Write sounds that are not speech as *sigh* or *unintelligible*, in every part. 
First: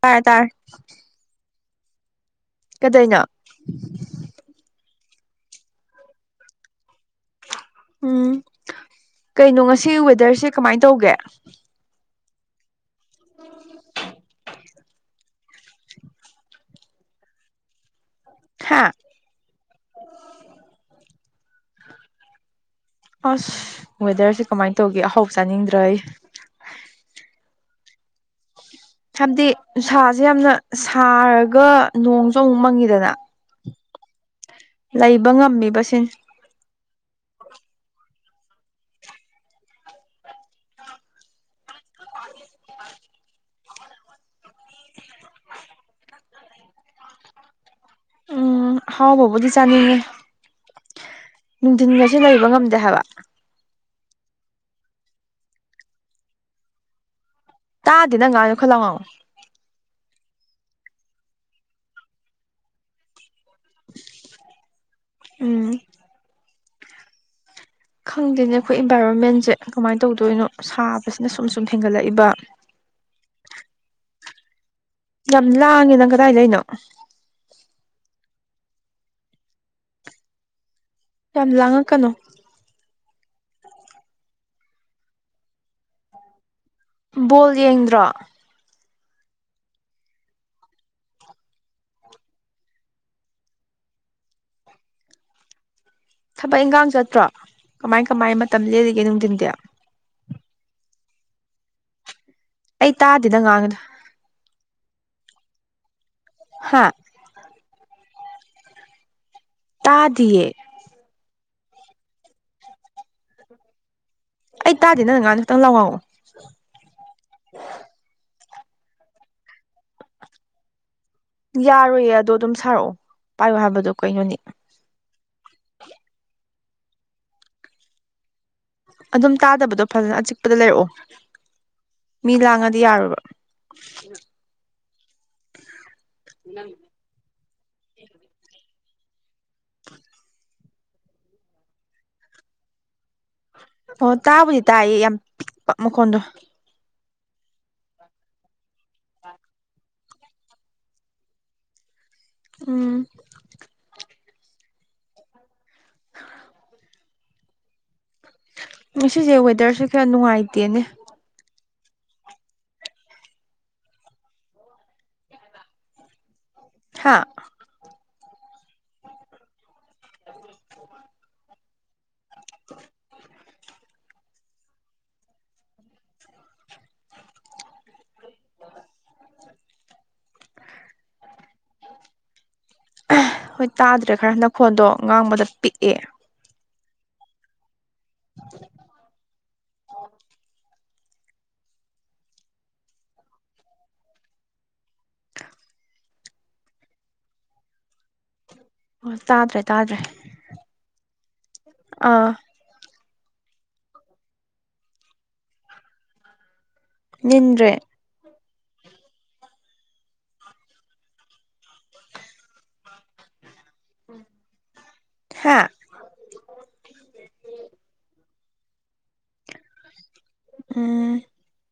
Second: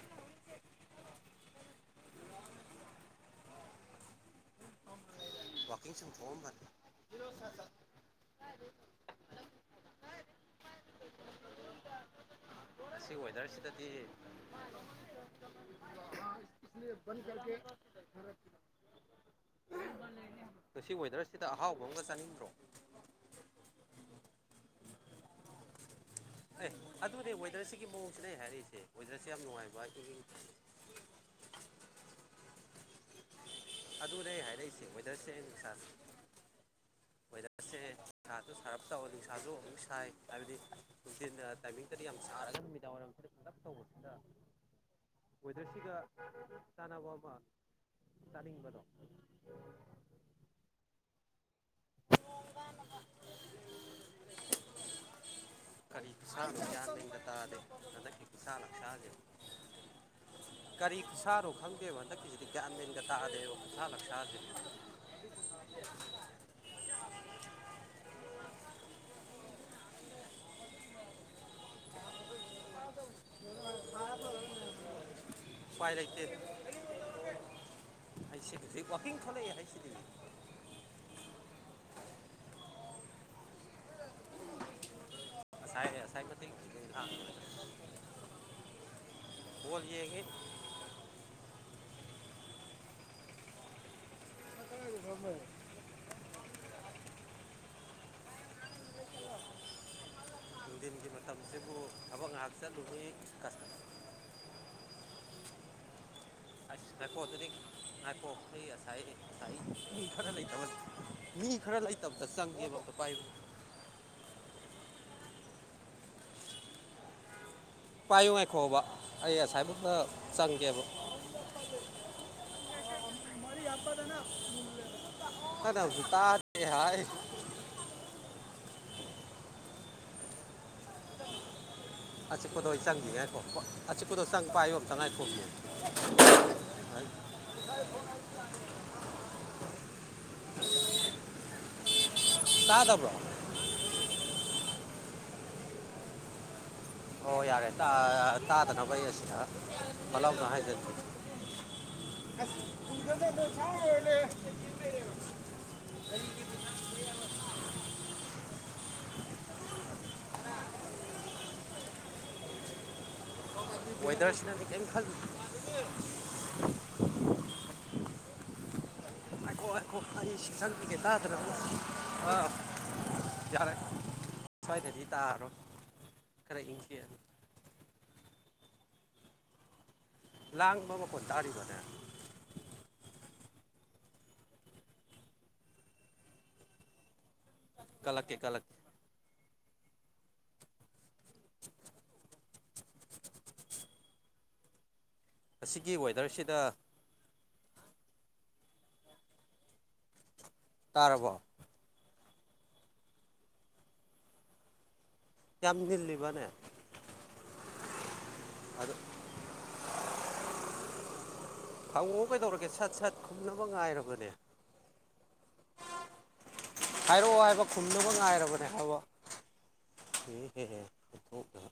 ꯇꯥꯔꯦ ꯇꯥꯔꯦ ꯀꯗꯩꯅꯣ ꯋꯥꯀꯤꯡ ꯁꯨꯝ ꯊꫭꯛꯐꯝꯕꯅꯦ ꯀꯩꯅꯣ ꯉꯁꯤ ꯋꯦꯗꯔꯁꯦ ꯀꯃꯥꯏꯅ ꯇꯧꯒꯦ ꯑꯁꯤ ꯋꯦꯗ꯭ꯔꯁꯤꯗꯗꯤ *unintelligible* ꯊ ꯁꯤ ꯋꯦꯗꯔꯁꯤꯗ ꯑꯍꯥꯎꯕ ꯑꯃꯒ ꯆꯥꯅꯤꯡꯗ꯭ꯔꯣ ꯑꯁ ꯋꯦꯗꯔꯁꯦ ꯀꯃꯥꯏꯅ ꯇꯧꯒꯦ ꯑꯍꯥꯎ ꯆꯥꯅꯤꯡꯗ꯭ꯔꯩ ꯃꯦ ꯍꯥꯏꯔꯤꯁꯦ ꯍꯥꯏꯕꯗꯤ ꯎ ꯁꯥꯥꯁꯦ ꯌꯥꯝꯅ ꯁꯥꯔꯒ ꯅꯣꯡꯁꯨ ꯑꯃꯨꯛ ꯃꯪꯉꯤꯗꯅ ꯑꯗꯨꯅꯦ ꯍꯥꯏ ꯂꯩꯕ ꯉꯝꯃꯤꯕꯕꯁꯤ ꯍ ꯅꯤꯁꯥꯁꯨ ꯁꯥꯔꯞ ꯇꯧꯔ ꯅꯤꯁꯥꯁꯨ ꯑꯃꯨꯛ ꯁꯥꯏ ꯍꯥꯏꯕꯗꯤ ꯅꯨꯡꯊꯤꯟ ꯇꯥꯏꯃꯤꯡꯇꯗꯤ ꯌꯥꯝ ꯁꯥꯔꯒ ꯅꯨꯃꯤꯗꯥꯡ *inaudible* ꯋꯗꯔꯁꯤꯒ ꯁꯥꯟꯅꯕ ꯑꯃ ꯎꯝ ꯆꯥꯅꯤꯡꯕꯗꯣ ꯍꯥꯎꯕꯕꯗꯤꯁꯅꯤ ꯅꯨꯡꯊꯤꯟ ꯉ ꯁꯤꯟꯅꯕ ꯉꯝꯗꯦ ꯍꯥꯏꯕ ꯀꯔꯤ ꯌꯥ ꯇꯥꯗꯤꯅꯪꯒꯒꯥꯅ ꯈꯂꯉ ꯀꯔꯤ ꯁꯥꯔꯣ ꯈꯪꯗꯦꯕ ꯍꯟꯗꯛꯀꯤꯁꯤꯗꯤ ꯀꯃꯦꯟꯒ ꯇꯥꯑꯦꯕ ꯑꯁꯥ ꯂ ꯆꯖ ꯎꯝ ꯈꯪꯗꯦꯅꯦ ꯑꯩꯈꯣꯏ ꯏꯟꯚꯥꯏꯔꯣꯟꯃꯦꯟꯁꯦ ꯀꯃꯥꯏꯅ ꯇꯧꯗꯣꯏꯅꯣ ꯁꯥꯕꯁꯤꯅ ꯁꯨꯝ ꯁꯨꯝ ꯍꯦꯟꯒꯠꯂꯛꯏꯕ *inaudible* ꯌꯥꯝ ꯎꯄꯥꯏ ꯂꯥꯡꯉꯦꯅꯪ ꯂꯩꯇꯦ ꯀꯗꯥꯏꯗꯅꯣ ꯍꯩꯁꯤ ꯋꯥꯀꯤꯡ ꯈꯂꯦ ꯍꯥꯏꯩꯁꯤ ꯗ ꯌꯥꯝ ꯂꯥꯡꯉꯛꯀꯅꯣ ꯁꯥꯏꯁꯥꯏ ꯕꯣꯜ ꯌꯦꯡꯗ꯭ꯔꯣ ꯀꯣꯜ ꯂꯤꯌꯦꯒ ꯐꯃꯔꯦ ꯊꯕꯛ ꯏꯟꯈꯥꯡ ꯆꯠꯇ꯭ꯔꯣ ꯀꯃꯥꯏ ꯀꯃꯥꯏ ꯃꯇꯝ ꯂꯦꯔꯤꯒꯦ ꯅꯨꯡꯊꯤꯟꯗꯤ ꯁꯤ ꯃꯇꯝꯁꯤꯕꯨ ꯊꯕꯛ ꯉꯥꯏꯍꯥꯛ ꯑꯩ ꯆꯠꯂꯨꯕꯒꯤ ꯇꯥꯗꯦ ꯅꯪ ꯀꯁꯇ ꯉꯥꯡꯉꯤꯗꯣ ꯍꯥ ꯑꯁ ꯉꯥꯏꯀꯣ ꯑꯗꯨꯗꯤ ꯉꯥꯏꯀꯣ ꯑꯩ ꯉꯁꯥꯏꯗꯤ ꯉꯁꯥꯏ ꯈꯔ ꯇꯥꯗꯤꯌꯦ ꯂꯩꯇꯕꯅꯤ ꯃꯤ ꯈꯔ ꯂꯩꯇꯕꯗ ꯆꯪꯉꯦꯕꯄꯥꯏꯕꯨ ꯑꯩ ꯇꯥꯗꯦ ꯅꯪ ꯉꯍ ꯈꯤꯇꯪ ꯂꯥꯎꯔꯥꯎꯑꯣ ꯄꯥꯏꯌꯨ ꯉꯥꯏꯈꯣꯕ ꯑꯩ ꯉꯁꯥꯏꯕꯇ ꯆꯪꯒꯦꯕ ꯌꯥꯔꯣꯏꯌꯦ ꯑꯗꯣ ꯑꯗꯨꯝ ꯁꯥꯔꯛꯑꯣ ꯄꯥꯏꯌꯣ ꯍꯥꯏꯕꯗꯣ ꯀꯩꯅꯣꯅꯤ ꯀꯁꯨ ꯇ ꯍꯥꯏ ꯑꯗꯨꯝ ꯇꯥꯗꯕꯗꯣ ꯐꯖꯅ ꯑꯆꯤꯛꯄꯗ ꯂꯩꯔꯛꯑꯣ ꯃꯤ ꯑꯁꯤꯄꯗꯧ ꯂꯥꯡꯉꯗꯤ ꯑꯩ ꯌꯥꯔꯣꯏꯕ ꯆꯪꯈꯤꯦ ꯍꯥꯏꯈꯣ ꯑꯁꯤ ꯀꯗꯧ ꯆꯪꯄ ꯍꯥꯏꯌꯣꯛꯛꯇꯅ ꯍꯥꯏꯈꯣ ꯎꯝ *inaudible* ꯇ ꯇꯕ꯭ꯔꯣ ꯑꯣ ꯇꯥꯕꯨꯗꯤ ꯇꯥꯏꯌꯦ ꯌꯥꯝ ꯃꯈꯣꯟꯗꯣ ꯑꯣ ꯌꯥꯔꯦ ꯇꯥꯗꯅꯕꯅꯕꯩ ꯑꯁꯤꯅ ꯃꯂꯅ ꯍꯥꯏ ꯆ ꯕ ꯎꯝ ꯉꯁꯦ ꯋꯦꯗꯔꯁꯦ ꯀꯌꯥ ꯅꯨꯡꯉꯥꯏꯇꯦꯅꯦ ꯋꯦꯗꯔꯁꯤꯅꯗꯤ ꯀꯔꯤꯝ ꯈꯜꯂꯤ ꯍꯥꯥ ꯈꯣ ꯑꯩ ꯁꯟꯦ ꯇꯥꯗꯅ ꯑꯥ ꯌꯥꯔꯦ ꯁ꯭ꯋꯥꯏꯗꯗꯤ ꯇꯥꯑꯔꯣꯏ ꯈꯔ ꯏꯪꯁꯤ ꯑꯗꯨꯅꯤ *inaudible* ꯂꯥꯡ ꯋꯥꯕꯥ ꯀꯧꯕ ꯇꯔꯦ ꯋꯥꯗ ꯍꯣꯏ ꯇꯥꯗ꯭ꯔꯦ ꯈꯔ ꯍꯟꯗꯛ ꯐꯣꯟꯗꯣ ꯉꯥꯡꯕꯗ ꯄꯤꯛꯑꯦ ꯀꯂꯀꯦ ꯀꯂꯛ ꯑꯁꯤꯒꯤ ꯋꯦꯗꯔꯁꯤꯗ ꯑꯣ ꯇꯥꯗ꯭ꯔꯦ ꯇꯥꯗ꯭ꯔꯦ ꯑꯥ ꯌꯥꯝ ꯜꯂꯤꯕꯅꯦ ꯌꯦꯗ꯭ꯔꯦ ꯑꯗꯨꯗ ꯍꯪꯉꯛꯑꯣ ꯀꯩꯗꯧꯔꯒꯦ ꯁꯠ ꯁꯠ ꯈꯨꯝꯅꯕ ꯉꯥꯏꯔꯕꯅꯦ ꯍꯥ ꯍꯥꯏꯔꯛꯑꯣ ꯍꯥꯏꯕ ꯈꯨꯝꯗꯨꯃꯛ ꯉꯥꯏꯔꯕꯅꯤ ꯑꯍ ꯌꯦ ꯍꯦ ꯎꯝ ꯍꯊ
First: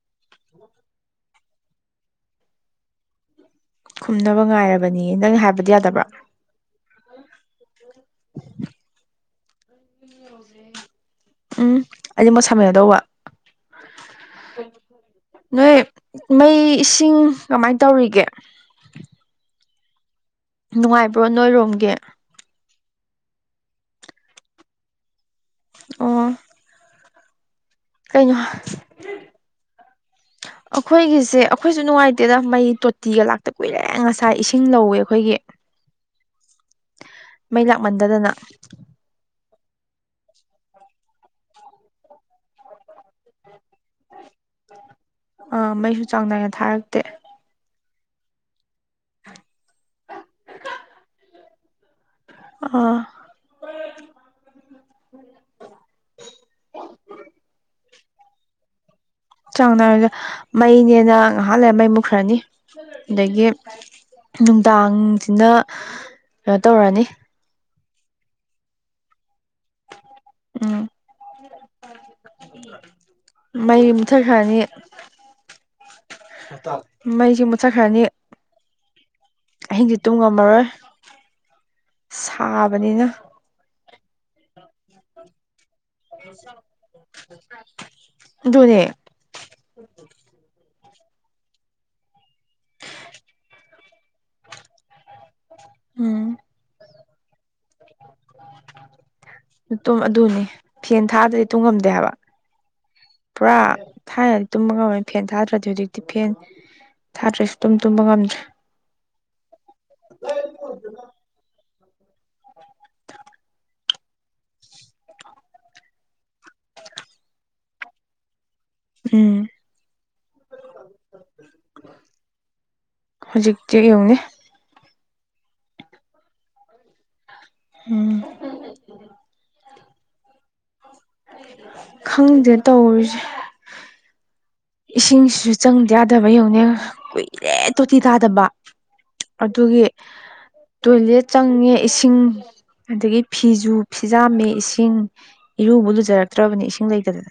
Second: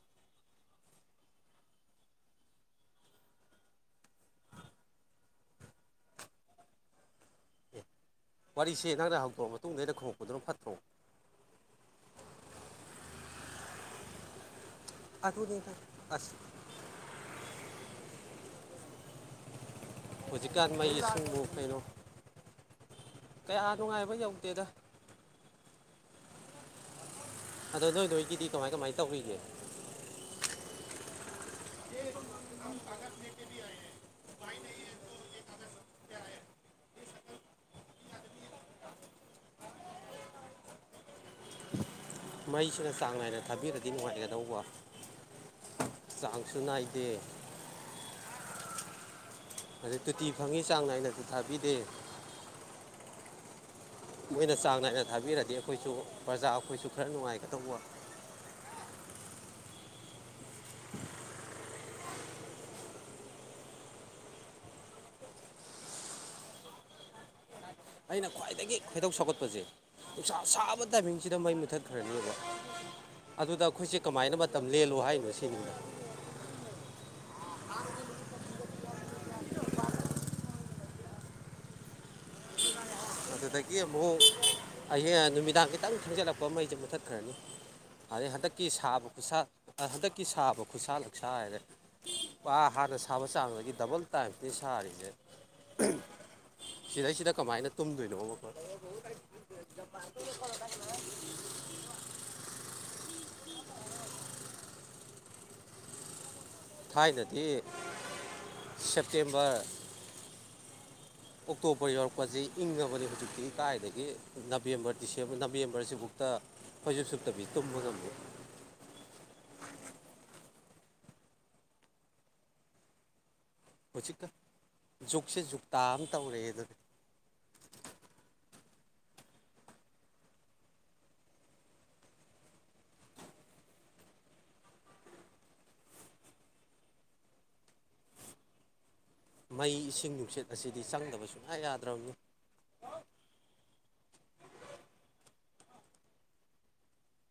ꯈꯨꯝꯅꯕ ꯉꯥꯏꯔꯕꯅꯤ ꯅꯪ ꯍꯥꯏꯕꯗꯤ ꯌꯥꯗꯕ꯭ꯔꯥ ꯋꯥꯔꯤꯁꯤꯦ ꯊꯪꯔ ꯍꯛꯄꯣ ꯎꯝ ꯑꯩꯗꯤ ꯃꯁꯥꯃꯦꯒꯗꯧꯕ ꯅꯣꯏ ꯃꯩ ꯏꯁꯤꯡ ꯀꯃꯥꯏꯅ ꯇꯧ ꯇꯧꯔꯤꯒꯦ ꯍꯧꯖꯤꯛꯀꯥꯟ ꯃꯩ ꯅꯨꯡꯉꯥꯏꯕ꯭ꯔꯣ ꯏꯁꯤꯡꯕꯨ ꯀꯩꯅꯣ ꯅꯣꯏꯔꯣꯝꯒꯤ ꯀꯌꯥ ꯅꯨꯡꯉꯥꯏꯕ ꯌꯧꯗꯦꯗ ꯑꯣ ꯑꯗꯣ ꯅꯣꯏ ꯀꯩꯅꯣ ꯅꯣꯏꯒꯤꯗꯤ ꯀꯃꯥꯏ ꯀꯃꯥꯏ ꯇꯧꯕꯈꯤꯒꯦ ꯑꯩꯈꯣꯏꯒꯤꯁꯦ ꯑꯩꯈꯣꯏꯁꯨ ꯅꯨꯡꯉꯥꯏꯇꯦꯗ ꯃꯩ ꯇꯣꯇꯤꯒ ꯂꯥꯛꯇ ꯀꯨꯏꯔꯦ ꯉꯁꯥꯏ ꯏꯁꯤꯡ ꯂꯧꯋꯦ ꯑꯩꯈꯣꯏꯒꯤ ꯃꯩ ꯂꯥꯛꯃꯟꯗꯗꯅ ꯃꯩꯁꯤꯅ ꯆꯥꯡ ꯅꯥꯏꯅ ꯊꯥꯕꯤꯔꯛꯦ ꯗꯤ ꯅꯨꯡꯉꯥꯏꯒꯗꯧꯕ ꯑꯥ ꯃꯩꯁꯨ ꯆꯥꯡ ꯅꯥꯏꯅ ꯆꯥꯡꯁꯨ ꯊꯥꯔꯛꯇꯦ ꯅꯥꯏꯗꯦ ꯑꯗꯨꯗ ꯇꯣꯇꯤ ꯐꯪꯉꯤ ꯆꯥꯡ ꯅꯥꯏꯅꯗꯤ ꯊꯥꯕꯤꯗꯦ ꯑ ꯃꯣꯏꯅ ꯆꯥꯡ ꯅꯥꯏꯅ ꯊꯥꯕꯤꯔꯗꯤ ꯑꯩꯈꯣꯏꯁꯨ ꯄ꯭ꯔꯖꯥ ꯑꯩꯈꯣꯏꯁꯨ ꯈꯔ ꯅꯨꯡꯉꯥꯏꯒꯗꯧꯕ ꯆꯥꯡꯅꯔꯒ ꯃꯩꯅꯦꯅ ꯉꯥꯏꯍꯥꯟ ꯂꯩ ꯃꯩ ꯃꯨꯈ꯭ꯔꯅꯤ ꯑꯗꯒꯤ ꯅꯨꯡꯗꯥꯡꯁꯤꯅ ꯀꯩꯅꯣ ꯇꯧꯔꯅꯤ ꯑꯩꯅ ꯈ꯭ꯋꯥꯏꯗꯒꯤ ꯈꯣꯏꯗꯧ ꯁꯧꯒꯠꯄꯁꯦ ꯅꯨꯡꯁꯥ ꯎꯝ ꯁꯥꯕ ꯇꯥꯏꯃꯤꯡꯁꯤꯗ ꯃꯩ ꯃꯨꯊꯠꯈ꯭ꯔꯅꯤꯕ ꯑꯗꯨꯗ ꯃꯩ ꯑꯩꯈꯣꯏꯁꯦ ꯀꯃꯥꯏꯅ ꯃꯨꯠꯊꯠꯈ꯭ꯔꯅꯤ ꯃꯇꯝ ꯂꯦꯜꯂꯨ ꯍꯥꯏꯅꯣ ꯁꯤꯅꯤꯗ ꯃꯩꯁꯦ ꯃꯨꯠꯊꯠꯈ꯭ꯔꯅꯤ ꯑꯍꯤꯡꯁꯦ ꯇꯨꯝꯉꯝꯃꯔꯣꯏ ꯁꯥꯕꯅꯤꯅ ꯑꯗꯨꯗꯒꯤ ꯑꯃꯨꯛ ꯍꯡ ꯅꯨꯃꯤꯗꯥꯡ ꯈꯤꯇꯪ ꯊꯪꯖꯤꯜꯂꯛꯄ ꯃꯩꯁꯦ ꯃꯨꯊꯠꯈ꯭ꯔꯅꯤ ꯑꯗꯩ ꯍꯟꯗꯛꯀꯤ ꯑꯗꯨꯅꯦ ꯁꯥꯕ ꯈꯨꯠꯁꯥ ꯍꯟꯗꯛꯀꯤ ꯁꯥꯕ ꯈꯨꯠꯁꯥꯜꯂ ꯁꯥꯥꯏꯔꯦ ꯑ ꯍꯥꯟꯅ ꯁꯥꯕ ꯆꯥꯕꯗꯒꯤ ꯗꯕꯜ ꯇꯥꯏꯝꯁꯇꯅꯤ ꯁꯥꯔꯤꯁꯦ ꯎꯝ ꯁꯤꯗꯩꯁꯤꯗ ꯀꯃꯥꯏꯅ ꯇꯨꯝꯗꯣꯏꯅꯣ ꯃꯈꯣ ꯇꯨꯝ ꯑꯗꯨꯅꯤ ꯐꯦꯟ ꯊꯥꯗ꯭ꯔꯗꯤ ꯇꯨꯝꯉꯝꯗꯦ ꯍꯥꯏꯕ ꯄꯨꯔꯥ ꯊꯥꯏꯅꯗꯤ ꯇꯨꯝꯃꯒꯝꯕꯅꯤ ꯐꯦꯟ ꯊꯥꯗ꯭ꯔꯗꯤ ꯍꯧꯖꯤꯛꯇꯤ ꯐꯦꯟ ꯊꯥꯗ꯭ꯔꯦꯁꯨ ꯊꯥꯏꯅꯗꯤ ꯇꯨꯝ ꯇꯨꯝꯕ ꯉꯝꯗ꯭ꯔꯦ ꯁꯦꯞꯇꯦꯝꯕꯔ ꯀꯗꯅ ꯇꯣꯄ ꯌꯎꯔꯛꯄꯁꯤ ꯏꯪꯉꯕꯅꯤ ꯍꯧꯖꯤꯛꯇꯤ ꯇꯥꯏꯗꯗꯒꯤ ꯑꯗꯒꯤ ꯅꯕꯦꯝꯕꯔ ꯗꯤꯁꯦꯝꯕꯔ ꯅꯕꯦꯝꯕꯔꯁꯤꯕꯨꯛꯇ ꯈꯣꯏꯁꯨꯨꯞ ꯁꯨꯞꯠꯇꯕꯤ ꯇꯨꯝꯕ ꯉꯝꯃ ꯎꯝ ꯍꯧꯖꯤꯛ ꯆꯦꯛꯌꯨꯝꯅꯦ ꯍꯧꯖꯤꯛꯀ ꯖꯨꯛꯁꯦ ꯖꯨꯛꯇꯥ ꯑꯃ ꯇꯧꯔꯛꯑꯦ ꯑꯗꯨꯅꯤ ꯎꯝ ꯈꯪꯗꯦ ꯇꯧꯔꯤꯁꯦ ꯏꯁꯤꯡꯁꯤꯁꯨ ꯆꯪꯗ ꯌꯥꯗꯕ ꯌꯧꯅꯤ ꯀꯨꯏꯔꯦ ꯇꯣꯇꯤ ꯇꯥꯗꯕ ꯑꯗꯨꯒꯤ ꯃꯩ ꯏꯁꯤꯡ ꯅꯨꯡꯁꯤꯠ ꯑꯁꯤꯗꯤ ꯇꯣꯏꯂꯦꯠ ꯆꯪꯗꯕ ꯁꯨꯡꯌꯥ ꯆꯪꯉꯦ ꯌꯥꯗ꯭ꯔꯕꯅꯤ ꯏꯁꯤꯡ ꯑꯗꯨꯗꯒꯤ ꯐꯤꯖꯁꯨ ꯐꯤꯖꯥꯝꯃꯤ ꯏꯁꯤꯡ ꯏꯔꯨꯕꯨ ꯂꯨꯖꯔꯛꯇ꯭ꯔꯕꯅꯤ ꯏꯁꯤꯡ ꯂꯩꯇꯕ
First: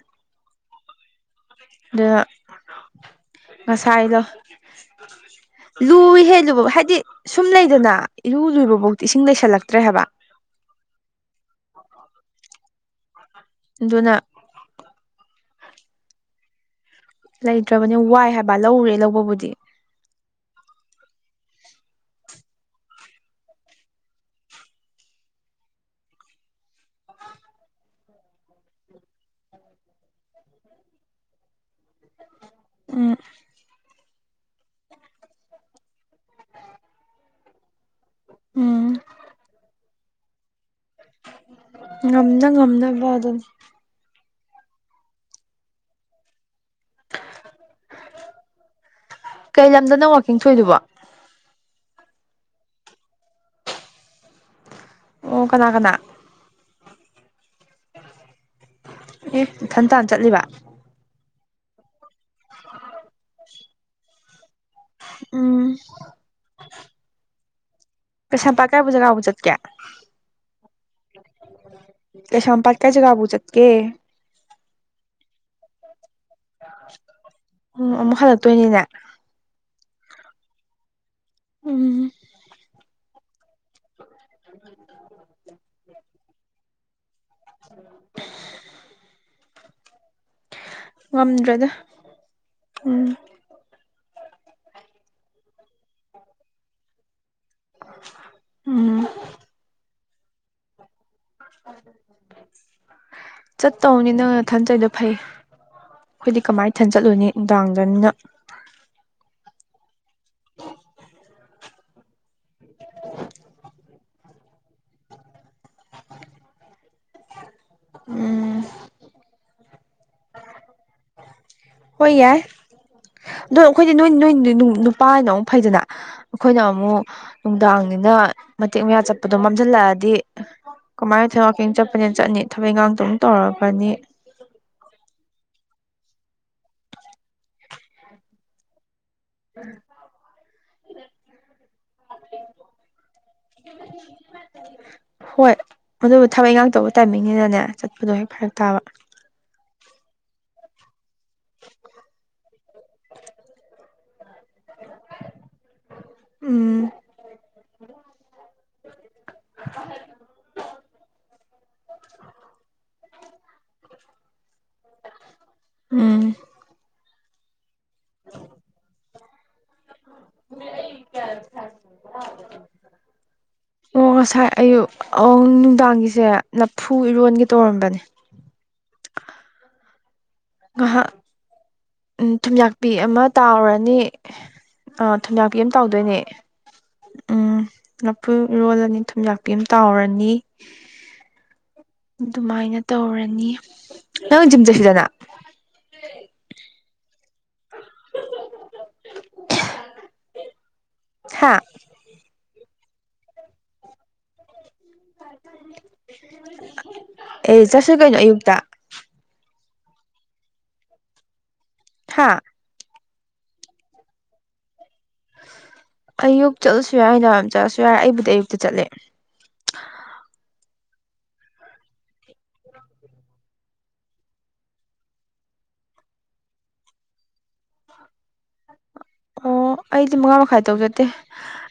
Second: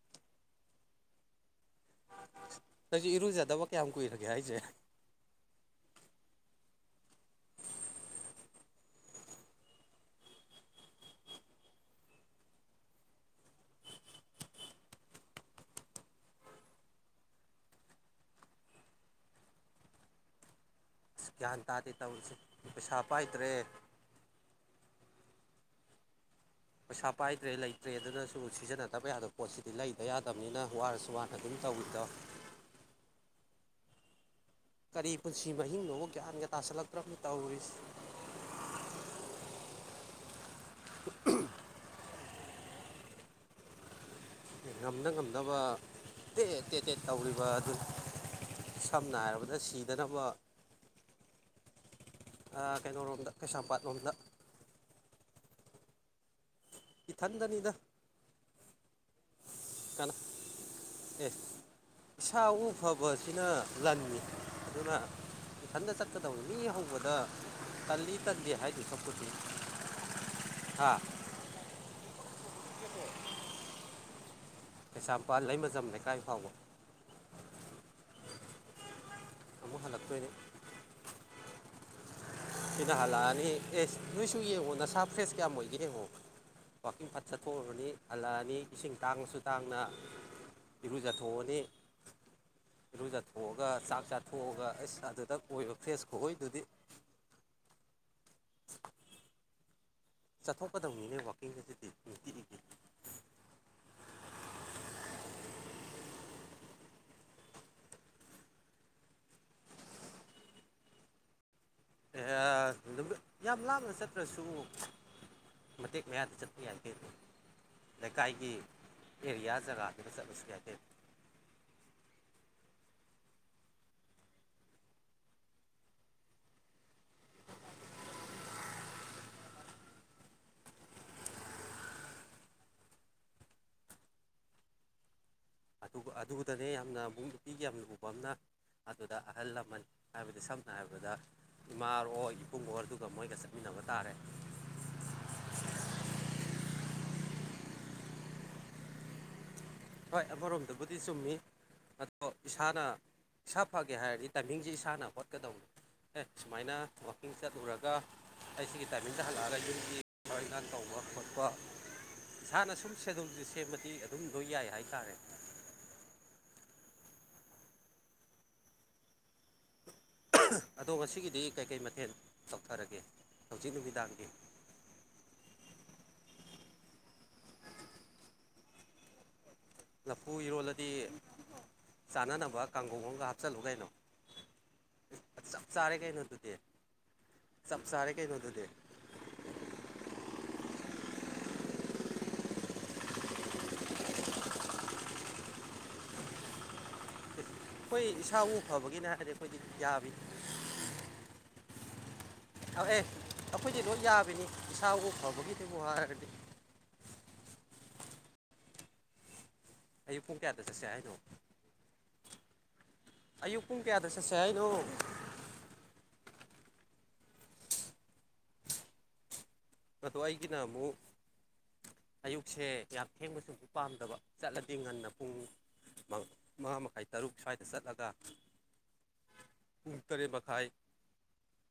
ꯑꯥ ꯅꯪꯁꯨ ꯏꯔꯨꯖꯗꯕ ꯀꯌꯥꯝ ꯉꯁꯥꯏꯗꯣ ꯀꯨꯏꯔꯒꯦ ꯍꯥꯏꯁꯦ ꯂꯨꯏꯍꯦ ꯑꯗꯨꯕꯨ ꯍꯥꯏꯗꯤ ꯁꯨꯝ ꯂꯩꯗꯅ ꯏꯔꯨ ꯂꯨꯕ ꯐꯥꯎꯗꯤ ꯏꯁꯤꯡ ꯂꯩꯁꯜꯂꯛꯇ꯭ꯔꯦ ꯍꯥꯏꯕ ꯑꯗꯨꯅ ꯂꯩꯇ꯭ꯔꯕꯅꯤ ꯋꯥꯏ ꯍꯥꯏꯕ ꯂꯧꯔꯦ ꯂꯧꯕꯕꯨꯗꯤ ꯑꯁ ꯒ꯭ꯌꯥꯟ ꯇꯥꯗꯦ ꯇꯧꯔꯤꯁꯦ ꯄꯩꯁꯥ ꯄꯥꯏꯗ꯭ꯔꯦ ꯄꯩꯁꯥ ꯄꯥꯏꯗ꯭ꯔꯦ ꯂꯩꯇ꯭ꯔꯦ ꯑꯗꯨꯅꯁꯨ ꯁꯤꯖꯤꯟꯅꯗꯕ ꯌꯥꯗꯕ ꯄꯣꯠꯁꯤꯗꯤ ꯂꯩꯗ ꯌꯥꯗꯕꯅꯤꯅ ꯋꯥꯔꯁꯨ ꯋꯥꯅ ꯑꯗꯨꯝ ꯇꯧꯋꯤꯗꯣ ꯎꯝ ꯀꯔꯤ ꯄꯨꯟꯁꯤ ꯃꯍꯤꯡꯅꯣꯕ ꯒ꯭ꯌꯥꯟꯒ ꯇꯥꯥꯁꯜꯂꯛꯇ꯭ꯔꯕꯅꯤ ꯇꯧꯔꯤꯁꯤ ꯎꯝ *unintelligible* ꯉꯝꯅ ꯉꯝꯅꯕ ꯑꯗꯨꯝ ꯉꯝꯅ ꯉꯝꯅꯕ ꯇꯦꯇꯦ ꯇꯦꯠ ꯇꯧꯔꯤꯕ ꯑꯗꯨꯅꯤ ꯁꯝꯅ ꯍꯥꯏꯔꯕꯗ ꯀꯩ ꯂꯝꯗꯅꯣ ꯁꯤꯗꯅꯕ ꯋꯥꯛꯀꯤꯡ ꯊꯣꯛꯏꯗꯨꯕꯣ ꯑꯥ ꯀꯩꯅꯣ ꯂꯣꯝꯗ ꯀꯩꯁꯥꯝꯄꯥꯠꯂꯣꯝꯗ ꯑꯣ ꯀꯅꯥ ꯀꯅꯥ ꯏꯊꯟꯗꯅꯤꯗ ꯑꯦ ꯏꯊꯟꯇꯥꯅ ꯀꯅ ꯆꯠꯂꯤꯕ ꯑꯦ ꯏꯁꯥ ꯏꯎ ꯐꯕꯁꯤꯅ ꯂꯟꯅꯤ ꯑꯗꯨꯅ ꯎꯝ ꯏꯊꯟꯗ ꯆꯠꯀꯗꯧꯅꯤ ꯃꯤ ꯍꯧꯕꯗ ꯇꯜꯂꯤ ꯇꯟꯗꯦ ꯀꯩꯁꯥꯝꯄꯥꯠ ꯍꯥꯏꯗꯨꯏ ꯀꯥꯏꯕꯨ ꯖꯒꯥꯕꯨ ꯁꯦꯛꯄꯨꯗꯤ ꯆꯠꯀꯦ ꯍꯥꯥ ꯀꯩꯁꯥꯝꯄꯥꯠ ꯀꯥꯏ ꯖꯒꯥꯕꯨ ꯆꯠ ꯀꯦ ꯀꯩꯁꯥꯝꯄꯥꯠ ꯂꯩꯃꯖꯝ ꯂꯩꯀꯥꯏ ꯐꯥꯎꯕ ꯎꯝ ꯑꯃꯨꯛ ꯍꯜꯂꯛꯇꯣꯏꯅꯤꯅꯦ ꯑꯃꯨꯛ ꯍꯜꯂꯛꯇꯣꯏꯅꯤ ꯎꯝ ꯍꯥꯜꯂꯛꯑꯅꯤ ꯑꯦꯁ ꯅꯣꯏꯁꯨ ꯌꯦꯡꯉꯣ ꯅꯁꯥ ꯐ꯭ꯔꯦꯁ ꯀꯌꯥꯝ ꯑꯣꯏꯒꯦ ꯌꯦꯡꯉꯣ ꯋꯥꯛꯀꯤꯡ ꯐꯠ ꯆꯠꯊꯣꯛꯎꯔꯅꯤ ꯍꯜꯂꯛꯑꯅꯤ ꯏꯁꯤꯡ ꯇꯥꯡꯉꯁꯨ ꯇꯥꯡꯅ ꯏꯔꯨꯖꯥꯊꯣꯛꯑꯅꯤ ꯉꯝꯗ꯭ꯔꯦꯗ ꯎꯝ ꯏꯔꯨꯖꯥꯊꯣꯛꯑꯒ ꯆꯥꯛ ꯆꯥꯊꯣꯛꯑꯒ ꯑꯁ ꯑꯗꯨꯗꯥ ꯑꯣꯏꯕ ꯐ꯭ꯔꯦꯁ ꯈꯨꯑꯣꯏꯗꯨꯗꯤ ꯎꯝ ꯆꯠꯊꯣꯛ ꯆꯠꯇꯧꯅꯤ ꯅꯪ ꯅꯊꯟ ꯆꯠꯂꯤꯗꯣ ꯐꯩ ꯑꯩꯈꯣꯏꯗꯤ ꯀꯃꯥꯏ ꯏꯊꯟ ꯆꯠꯂꯨꯅꯤ ꯅꯨꯡꯗꯥꯡꯗꯅꯤꯅ ꯌꯥ ꯌꯥꯝ ꯂꯥꯞꯅ ꯆꯠ ꯅꯠꯇ꯭ꯔꯁꯨ ꯃꯇꯦꯛ ꯃꯌꯥꯗꯤ ꯆꯠꯄ ꯌꯥꯏ ꯀꯩꯅꯣ ꯂꯩꯀꯥꯏꯒꯤ ꯎꯝ ꯑꯦꯔꯤꯌꯥ ꯖꯒꯥꯗꯨꯗ ꯆꯠꯂꯁꯨ ꯌꯥꯏ ꯀꯩꯅꯣ ꯍꯣꯏ ꯌꯥꯏ ꯗꯣ ꯑꯩꯈꯣꯏꯗꯤ ꯅꯣꯏ ꯅꯣꯏ ꯅꯨꯄꯥꯅ ꯑꯃꯨꯛ ꯐꯩꯗꯅ ꯑꯩꯈꯣꯏꯅ ꯑꯃꯨꯛ ꯅꯨꯡꯗꯥꯡꯅꯤ ꯅ ꯃꯇꯦꯛ ꯃꯌꯥ ꯆꯠꯄꯗꯣ ꯃꯝꯖꯜꯂꯛꯑꯗꯤ ꯀꯃꯥꯏꯅ ꯏꯊꯟ ꯋꯥꯛꯀꯤꯡ ꯆꯠꯄꯅꯦꯅ ꯆꯠꯅꯤ ꯊꯕꯛ ꯏꯪꯈꯥꯡ ꯑꯗꯨꯝ ꯇꯧꯔꯀꯅꯤ ꯑꯗꯨꯒ ꯑꯗꯨꯗꯅꯦ ꯌꯥꯝꯅ ꯑꯃꯨꯛ ꯅꯨꯄꯤꯒꯤ ꯌꯥꯝꯅ ꯂꯨꯕꯥ ꯑꯃꯥꯅ ꯑꯗꯨꯗ ꯑꯍꯜ ꯂꯃꯟ ꯍꯥꯏꯕꯗꯤ ꯁꯝꯅ ꯍꯥꯏꯔꯕꯗ ꯏꯃꯥ ꯑꯣꯏꯔꯣ ꯏꯕꯨꯡ ꯑꯣꯏꯔꯣꯗꯨꯒ ꯃꯣꯏꯒ ꯆꯠꯃꯤꯟꯅꯕ ꯇꯥꯔꯦ ꯍꯣꯏ ꯑꯗꯨꯕꯨ ꯊꯕꯛ ꯉꯥꯛꯇꯕꯨ ꯅꯅꯦ ꯆꯠꯄꯗꯣ ꯍꯦꯛ ꯐꯔꯛ ꯇꯥꯕ ꯍꯣꯏ ꯑꯃꯥꯔꯣꯝꯗꯕꯨꯗꯤ ꯆꯨꯝꯃꯤ ꯑꯗꯣ ꯏꯁꯥꯅ ꯏꯁꯥ ꯐꯒꯦ ꯍꯥꯏꯔꯗꯤ ꯇꯥꯏꯃꯤꯡꯁꯦ ꯏꯁꯥꯅ ꯍꯣꯠꯀꯗꯧꯅꯤ ꯑꯦ ꯁꯨꯃꯥꯏꯅ ꯎꯝ ꯋꯥꯛꯀꯤꯡ ꯆꯠꯂꯨꯔꯒ ꯑꯩ ꯁꯤꯒꯤ ꯇꯥꯏꯃꯤꯡꯗ ꯍꯜꯂꯛꯑꯒ ꯌꯨꯝꯒꯤ ꯊꯕꯛ ꯏꯪꯈꯥꯡ ꯇꯧꯕ ꯈꯣꯠꯄ ꯏꯁꯥꯅ ꯁꯨꯝ ꯁꯦꯗꯨꯜꯁꯦ ꯁꯦꯝꯕꯗꯤ ꯑꯗꯨꯝꯗꯣꯏ ꯌꯥꯏ ꯍꯥꯏꯇꯥꯔꯦ ꯎꯝ ꯎꯝ *unintelligible* ꯑꯗꯣ ꯉꯁꯤꯒꯤꯗꯤ ꯀꯩꯀꯩ ꯃꯊꯦꯜ ꯇꯧꯊꯔꯒꯦ ꯍꯧꯖꯤꯛ ꯑꯣ ꯅꯨꯃꯤꯗꯥꯡꯒꯤ ꯉꯁꯥꯏ ꯑꯌꯨꯛ ꯅꯨꯡꯗꯥꯡꯒꯤꯁꯦ ꯂꯥꯐꯨ ꯏꯔꯣꯟꯒꯦ ꯇꯧꯔꯝꯕꯅꯦ ꯂꯥꯐꯨ ꯏꯔꯣꯜꯂꯗꯤ ꯎꯝ ꯆꯥꯅꯅꯕ ꯊꯨꯝꯌꯥꯛꯄꯤ ꯀꯥꯡꯒꯧ ꯑꯃ ꯑꯃꯒ ꯍꯥꯞꯆꯜꯂꯨ ꯀꯩꯅꯣ ꯇꯥꯎꯔꯅꯤ ꯑꯥ ꯊꯨꯝꯌꯥꯛꯄꯤ ꯆꯞ ꯑꯃ ꯆꯥꯔꯦ ꯇꯥꯎꯗꯣꯏꯅꯦ ꯀꯩꯅꯣꯗꯨꯗꯤ ꯎꯝ ꯆꯞ ꯆꯥꯔꯦ ꯂꯥꯐꯨ ꯀꯩꯅꯣꯗꯨꯗꯤ ꯏꯔꯣꯜꯂꯅꯤ ꯊꯨꯝꯌꯥꯛꯄꯤ ꯑꯃ ꯇꯥꯎꯔꯅꯤ *inaudible* *unintelligible* ꯑꯗꯨꯃꯥꯏꯅ ꯇꯧꯔꯅꯤ ꯅꯪ ꯖꯤꯝ ꯆꯠꯁꯤꯗꯅ ꯑꯩꯈꯣꯏ ꯏꯁꯥꯕꯨ ꯐꯕꯒꯤꯅꯦ ꯍꯥꯏꯔꯗꯤ ꯑꯩꯈꯣꯏꯗꯤ ꯌꯥꯕꯤꯅꯦ ꯍꯥ ꯑ ꯑꯦ ꯑꯩꯈꯣꯏꯗꯤ ꯂꯣꯏ ꯌꯥ ꯅꯤ ꯏꯁꯥꯥꯕꯨ ꯐꯥꯕꯒꯤꯅꯦꯕꯨ ꯍꯥꯏꯔꯗꯤ ꯑꯦ ꯆꯠꯁꯤ ꯀꯩꯅꯣ ꯑꯌꯨꯛꯇ ꯑꯌꯨꯛ ꯄꯨꯡ ꯀꯌꯥꯗ ꯆꯠꯁꯦ ꯍꯥꯏꯅꯣ ꯍꯥꯥ ꯑꯌꯨꯛ ꯄꯨꯡ ꯀꯌꯥꯗ ꯆꯠꯁꯦ ꯍꯥꯏꯅꯣ ꯑꯌꯨꯛ ꯆꯠꯂꯁꯨ ꯌꯥꯏ ꯅꯨꯡꯗꯥꯡ ꯋꯥꯏꯔꯝ ꯆꯠꯂꯁꯨ ꯌꯥꯏ ꯑꯩꯕꯨꯗꯤ ꯑꯌꯨꯛꯇ ꯆꯠꯂꯦ ꯑꯗꯣ ꯑꯩꯒꯤꯅ ꯑꯃꯨꯛ ꯑꯌꯨꯛꯁꯦ ꯌꯥꯝ ꯊꯦꯡꯕꯁꯨ ꯄꯥꯝꯗꯕ ꯆꯠꯂꯗꯤ ꯉꯟꯅ ꯄꯨꯡ ꯃꯉꯥ ꯃꯈꯥꯏ ꯇꯔꯨꯛ ꯁ꯭ꯋꯥꯏꯗ ꯆꯠꯂꯒ ꯑꯣ ꯄꯨꯡ ꯑꯩꯗꯤ ꯇꯔꯦꯠ ꯃꯉꯥ ꯃꯈꯥꯏ ꯇꯔꯨꯛ ꯆꯠꯇꯦ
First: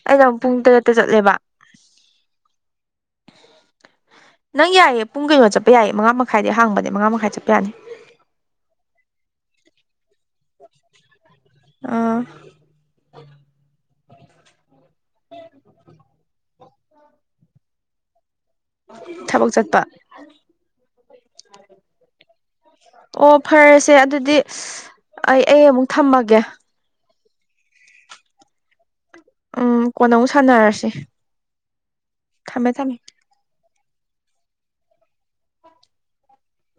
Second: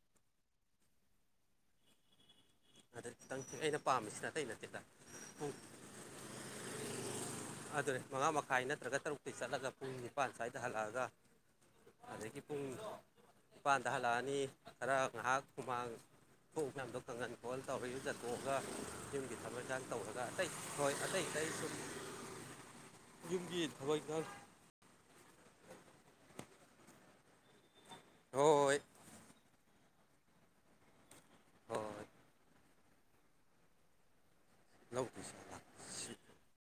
ꯑꯩꯅ ꯑꯃꯨꯛ ꯄꯨꯡ ꯇꯔꯦꯠꯇ ꯆꯠꯂꯦꯕ ꯑꯗ ꯈꯤꯇꯪ *unintelligible* ꯑꯩꯅ ꯄꯥꯝꯃꯤꯁꯤꯅ ꯑꯇꯩ *inaudible* ꯅꯪ ꯅꯠꯇꯦꯗ ꯌꯥꯏꯌꯦ ꯄꯨꯡ ꯀꯩꯅꯣ ꯆꯠꯄ ꯌꯥꯏꯌꯦ ꯃꯉꯥ ꯃꯈꯥꯏꯗꯩ ꯍꯥꯡꯕꯅꯦ ꯃꯉꯥ ꯃꯈꯥꯏ ꯆꯠꯄ ꯌꯥꯅꯤ ꯑꯗꯨꯅꯦ ꯃꯉꯥ ꯃꯈꯥꯏ ꯅꯠꯇ꯭ꯔꯒ ꯇꯔꯨꯛꯇꯩ ꯆꯠꯂꯒ ꯄꯨꯡ ꯅꯤꯄꯥꯟ ꯁ꯭ꯋꯥꯏꯗ ꯍꯜꯂꯛꯑꯒ ꯑꯥ ꯑꯗꯒꯤ ꯄꯨꯡ ꯅꯤꯄꯥꯟꯗ ꯍꯜꯂꯛꯑꯅꯤ ꯈꯔ ꯉꯥꯏꯍꯥꯛ ꯍꯨꯃꯥꯡ ꯊꯣꯛꯎ ꯃꯌꯥꯝꯗꯣ ꯀꯪꯍꯟ ꯈꯣꯠꯍꯟ ꯇꯧꯔ ꯏꯔꯨꯖꯥ ꯊꯣꯛꯑꯒ ꯌꯨꯝꯒꯤ ꯊꯕꯛ ꯏꯟꯈꯥꯡ ꯇꯧꯔꯒ ꯑꯇꯩ ꯍꯣꯏ ꯑꯇꯩ ꯑꯇꯩ ꯁꯨꯝ ꯑꯣ ꯌꯨꯝꯒꯤ ꯐꯥꯔꯦꯁꯦ ꯊꯕꯛ ꯏꯪꯈꯥꯡ ꯑꯗꯨꯗꯤ ꯑꯩ ꯑꯩ ꯑꯃꯨꯛ ꯊꯝꯃꯒꯦ ꯍꯣ ꯍꯣꯏ ꯎꯝ ꯀꯣꯟꯅ ꯑꯃꯨꯛ ꯁꯥꯟꯅꯔꯁꯦ ꯍꯣ ꯍꯣꯏ ꯊꯝꯃꯦ ꯊꯝꯃꯦ ꯂ ꯂꯧꯀꯤ *unintelligible*